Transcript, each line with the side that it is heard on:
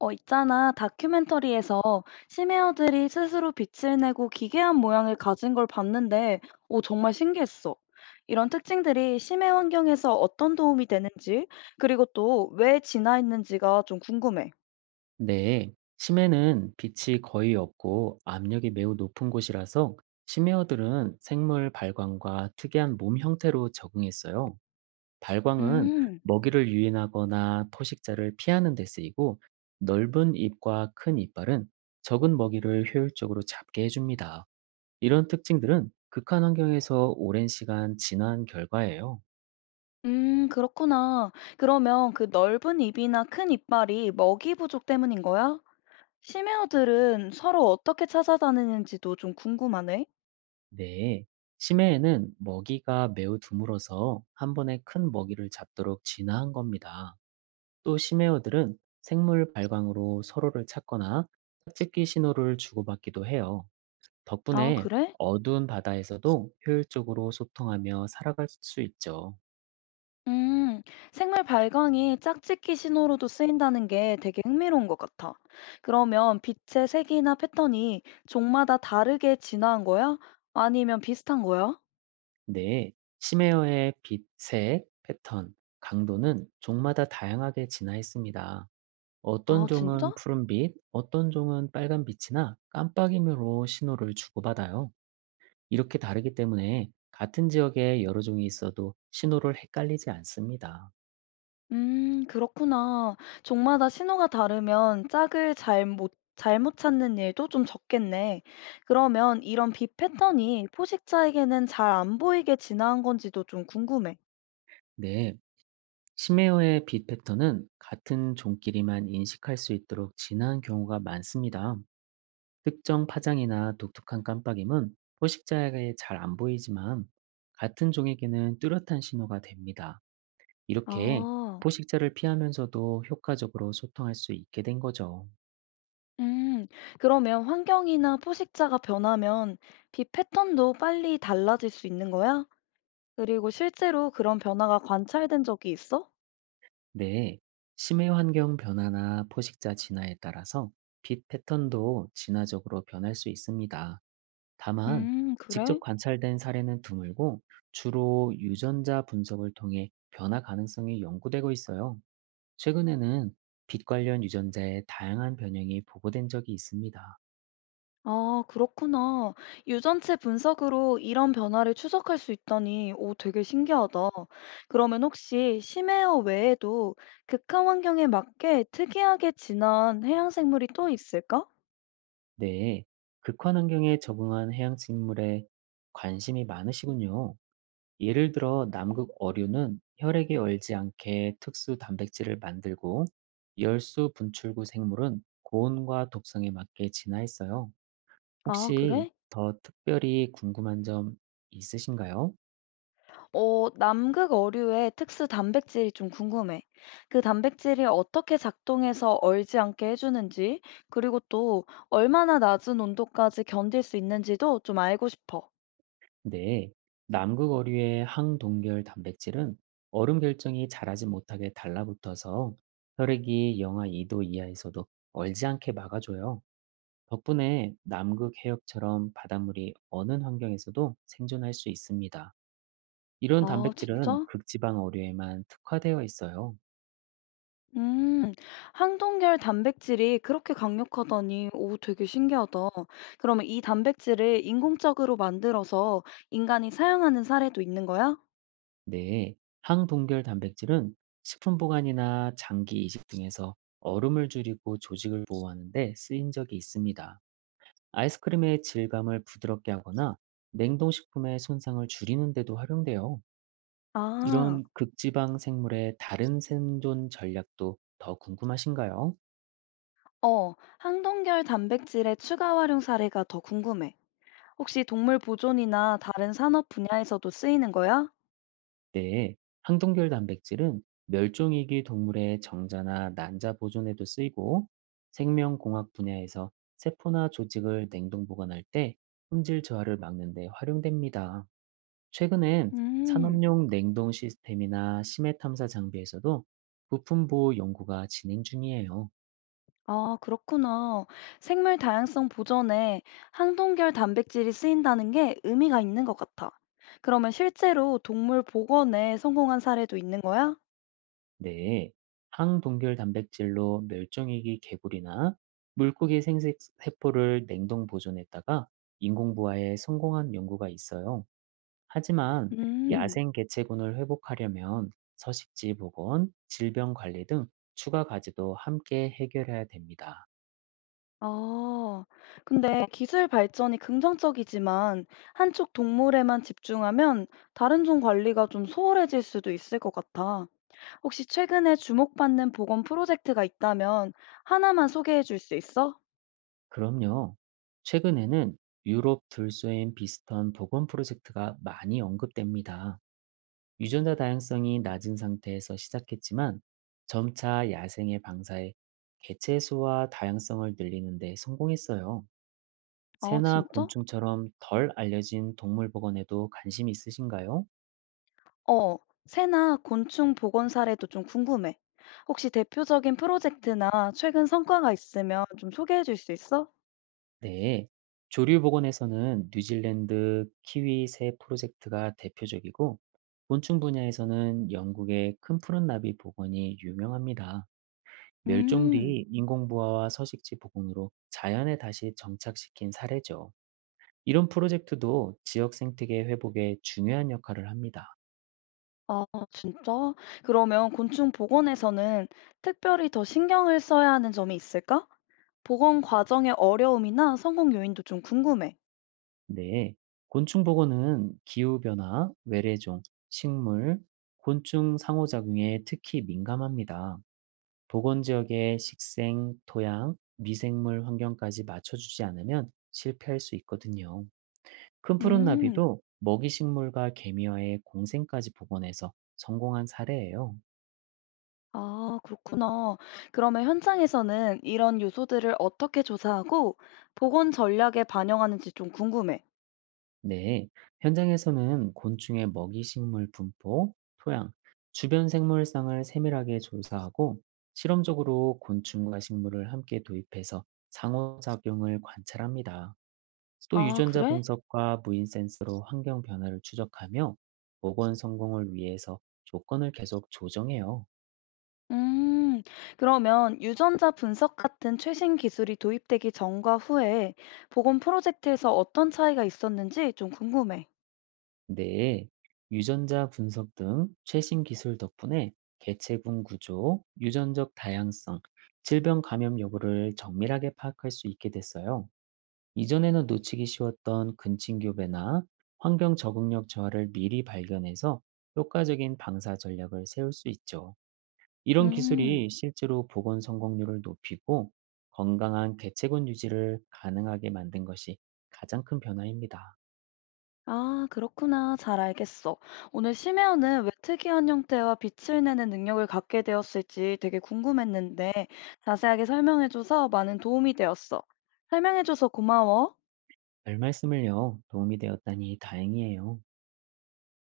left: 어, 있잖아. 다큐멘터리에서 심해어들이 스스로 빛을 내고 기괴한 모양을 가진 걸 봤는데, 오, 정말 신기했어. 이런 특징들이 심해 환경에서 어떤 도움이 되는지, 그리고 또 왜 진화했는지가 좀 궁금해.
right: 네, 심해는 빛이 거의 없고 압력이 매우 높은 곳이라서 심해어들은 생물 발광과 특이한 몸 형태로 적응했어요. 발광은
left: 음,
right: 먹이를 유인하거나 포식자를 피하는 데 쓰이고 넓은 입과 큰 이빨은 적은 먹이를 효율적으로 잡게 해줍니다. 이런 특징들은 극한 환경에서 오랜 시간 진화한 결과예요.
left: 그렇구나. 그러면 그 넓은 입이나 큰 이빨이 먹이 부족 때문인 거야? 심해어들은 서로 어떻게 찾아다니는지도 좀 궁금하네.
right: 네, 심해에는 먹이가 매우 드물어서 한 번에 큰 먹이를 잡도록 진화한 겁니다. 또 심해어들은 생물 발광으로 서로를 찾거나 짝짓기 신호를 주고받기도 해요.
left: 아,
right: 덕분에
left: 그래?
right: 어두운 바다에서도 효율적으로 소통하며 살아갈 수 있죠.
left: 음, 생물 발광이 짝짓기 신호로도 쓰인다는 게 되게 흥미로운 것 같아. 그러면 빛의 색이나 패턴이 종마다 다르게 진화한 거야? 아니면 비슷한 거야?
right: 네, 심해어의 빛, 색, 패턴, 강도는 종마다 다양하게 진화했습니다. 어떤
left: 아, 진짜?
right: 종은 푸른빛, 어떤 종은 빨간빛이나 깜빡임으로 신호를 주고받아요. 이렇게 다르기 때문에 같은 지역에 여러 종이 있어도 신호를 헷갈리지 않습니다.
left: 그렇구나. 종마다 신호가 다르면 짝을 잘못, 잘못 찾는 일도 좀 적겠네. 그러면 이런 빛 패턴이 포식자에게는 잘 안 보이게 진화한 건지도 좀 궁금해.
right: 네. 심해어의 빛 패턴은 같은 종끼리만 인식할 수 있도록 진한 경우가 많습니다. 특정 파장이나 독특한 깜빡임은 포식자에게 잘 안 보이지만 같은 종에게는 뚜렷한 신호가 됩니다. 이렇게
left: 아.
right: 포식자를 피하면서도 효과적으로 소통할 수 있게 된 거죠.
left: 음, 그러면 환경이나 포식자가 변하면 빛 패턴도 빨리 달라질 수 있는 거야? 그리고 실제로 그런 변화가 관찰된 적이 있어?
right: 네. 심해 환경 변화나 포식자 진화에 따라서 빛 패턴도 진화적으로 변할 수 있습니다. 다만, 직접
left: 그래?
right: 관찰된 사례는 드물고 주로 유전자 분석을 통해 변화 가능성이 연구되고 있어요. 최근에는 빛 관련 유전자의 다양한 변형이 보고된 적이 있습니다.
left: 아, 그렇구나. 유전체 분석으로 이런 변화를 추적할 수 있다니, 오, 되게 신기하다. 그러면 혹시 심해어 외에도 극한 환경에 맞게 특이하게 진한 해양 생물이 또 있을까?
right: 네. 극한 환경에 적응한 해양 식물에 관심이 많으시군요. 예를 들어 남극 어류는 혈액에 얼지 않게 특수 단백질을 만들고 열수 분출구 생물은 고온과 독성에 맞게 진화했어요.
left: 아,
right: 혹시
left: 그래?
right: 더 특별히 궁금한 점 있으신가요?
left: 어, 남극 어류의 특수 단백질이 좀 궁금해. 그 단백질이 어떻게 작동해서 얼지 않게 해주는지, 그리고 또 얼마나 낮은 온도까지 견딜 수 있는지도 좀 알고 싶어.
right: 네. 남극 어류의 항동결 단백질은 얼음 결정이 자라지 못하게 달라붙어서 혈액이 영하 2도 이하에서도 얼지 않게 막아줘요. 덕분에 남극 해역처럼 바닷물이 어느 환경에서도 생존할 수 있습니다. 이런
left: 아,
right: 단백질은
left: 진짜?
right: 극지방 어류에만 특화되어 있어요.
left: 음, 항동결 단백질이 그렇게 강력하다니, 오, 되게 신기하다. 그러면 이 단백질을 인공적으로 만들어서 인간이 사용하는 사례도 있는 거야?
right: 네, 항동결 단백질은 식품 보관이나 장기 이식 등에서 얼음을 줄이고 조직을 보호하는데 쓰인 적이 있습니다. 아이스크림의 질감을 부드럽게 하거나 냉동식품의 손상을 줄이는 데도 활용돼요.
left: 아,
right: 이런 극지방 생물의 다른 생존 전략도 더 궁금하신가요?
left: 어, 항동결 단백질의 추가 활용 사례가 더 궁금해. 혹시 동물 보존이나 다른 산업 분야에서도 쓰이는 거야?
right: 네, 항동결 단백질은 멸종위기 동물의 정자나 난자 보존에도 쓰이고 생명공학 분야에서 세포나 조직을 냉동 보관할 때 품질 저하를 막는 데 활용됩니다. 최근엔
left: 음,
right: 산업용 냉동 시스템이나 심해 탐사 장비에서도 부품 보호 연구가 진행 중이에요.
left: 아, 그렇구나. 생물 다양성 보전에 항동결 단백질이 쓰인다는 게 의미가 있는 것 같아. 그러면 실제로 동물 복원에 성공한 사례도 있는 거야?
right: 네, 항동결 단백질로 멸종위기 개구리나 물고기 생식 세포를 냉동 보존했다가 인공부화에 성공한 연구가 있어요. 하지만
left: 음,
right: 야생 개체군을 회복하려면 서식지 복원, 질병 관리 등 추가 과제도 함께 해결해야 됩니다.
left: 아, 근데 기술 발전이 긍정적이지만 한쪽 동물에만 집중하면 다른 종 관리가 좀 소홀해질 수도 있을 것 같아. 혹시 최근에 주목받는 보건 프로젝트가 있다면 하나만 소개해 줄 수 있어?
right: 그럼요. 최근에는 유럽 들소인 비스턴 복원 프로젝트가 많이 언급됩니다. 유전자 다양성이 낮은 상태에서 시작했지만 점차 야생의 방사에 개체 수와 다양성을 늘리는 데 성공했어요.
left: 아,
right: 새나
left: 진짜?
right: 곤충처럼 덜 알려진 동물 복원에도 관심 있으신가요?
left: 어, 새나 곤충 보건 사례도 좀 궁금해. 혹시 대표적인 프로젝트나 최근 성과가 있으면 좀 소개해 줄 수 있어?
right: 네, 조류 복원에서는 뉴질랜드 키위새 프로젝트가 대표적이고, 곤충 분야에서는 영국의 큰 푸른 나비 복원이 유명합니다. 멸종
left: 음,
right: 뒤 인공부화와 서식지 복원으로 자연에 다시 정착시킨 사례죠. 이런 프로젝트도 지역 생태계 회복에 중요한 역할을 합니다.
left: 아, 진짜? 그러면 곤충 보건에서는 특별히 더 신경을 써야 하는 점이 있을까? 보건 과정의 어려움이나 성공 요인도 좀 궁금해.
right: 네, 곤충 복원은 기후변화, 외래종, 식물, 곤충 상호작용에 특히 민감합니다. 보건 지역의 식생, 토양, 미생물 환경까지 맞춰주지 않으면 실패할 수 있거든요. 큰 푸른
left: 음.
right: 나비도 먹이 식물과 개미와의 공생까지 복원해서 성공한 사례예요.
left: 아, 그렇구나. 그러면 현장에서는 이런 요소들을 어떻게 조사하고 보건 전략에 반영하는지 좀 궁금해.
right: 네, 현장에서는 곤충의 먹이 식물 분포, 토양, 주변 생물상을 세밀하게 조사하고 실험적으로 곤충과 식물을 함께 도입해서 상호작용을 관찰합니다. 또
left: 아,
right: 유전자
left: 그래?
right: 분석과 무인 센서로 환경 변화를 추적하며 복원 성공을 위해서 조건을 계속 조정해요.
left: 음, 그러면 유전자 분석 같은 최신 기술이 도입되기 전과 후에 보건 프로젝트에서 어떤 차이가 있었는지 좀 궁금해.
right: 네, 유전자 분석 등 최신 기술 덕분에 개체군 구조, 유전적 다양성, 질병 감염 여부를 정밀하게 파악할 수 있게 됐어요. 이전에는 놓치기 쉬웠던 근친교배나 환경 적응력 저하를 미리 발견해서 효과적인 방사 전략을 세울 수 있죠. 이런
left: 음.
right: 기술이 실제로 보건 성공률을 높이고 건강한 개체군 유지를 가능하게 만든 것이 가장 큰 변화입니다.
left: 아, 그렇구나. 잘 알겠어. 오늘 심해어는 왜 특이한 형태와 빛을 내는 능력을 갖게 되었을지 되게 궁금했는데 자세하게 설명해줘서 많은 도움이 되었어. 설명해줘서 고마워.
right: 별 말씀을요. 도움이 되었다니 다행이에요.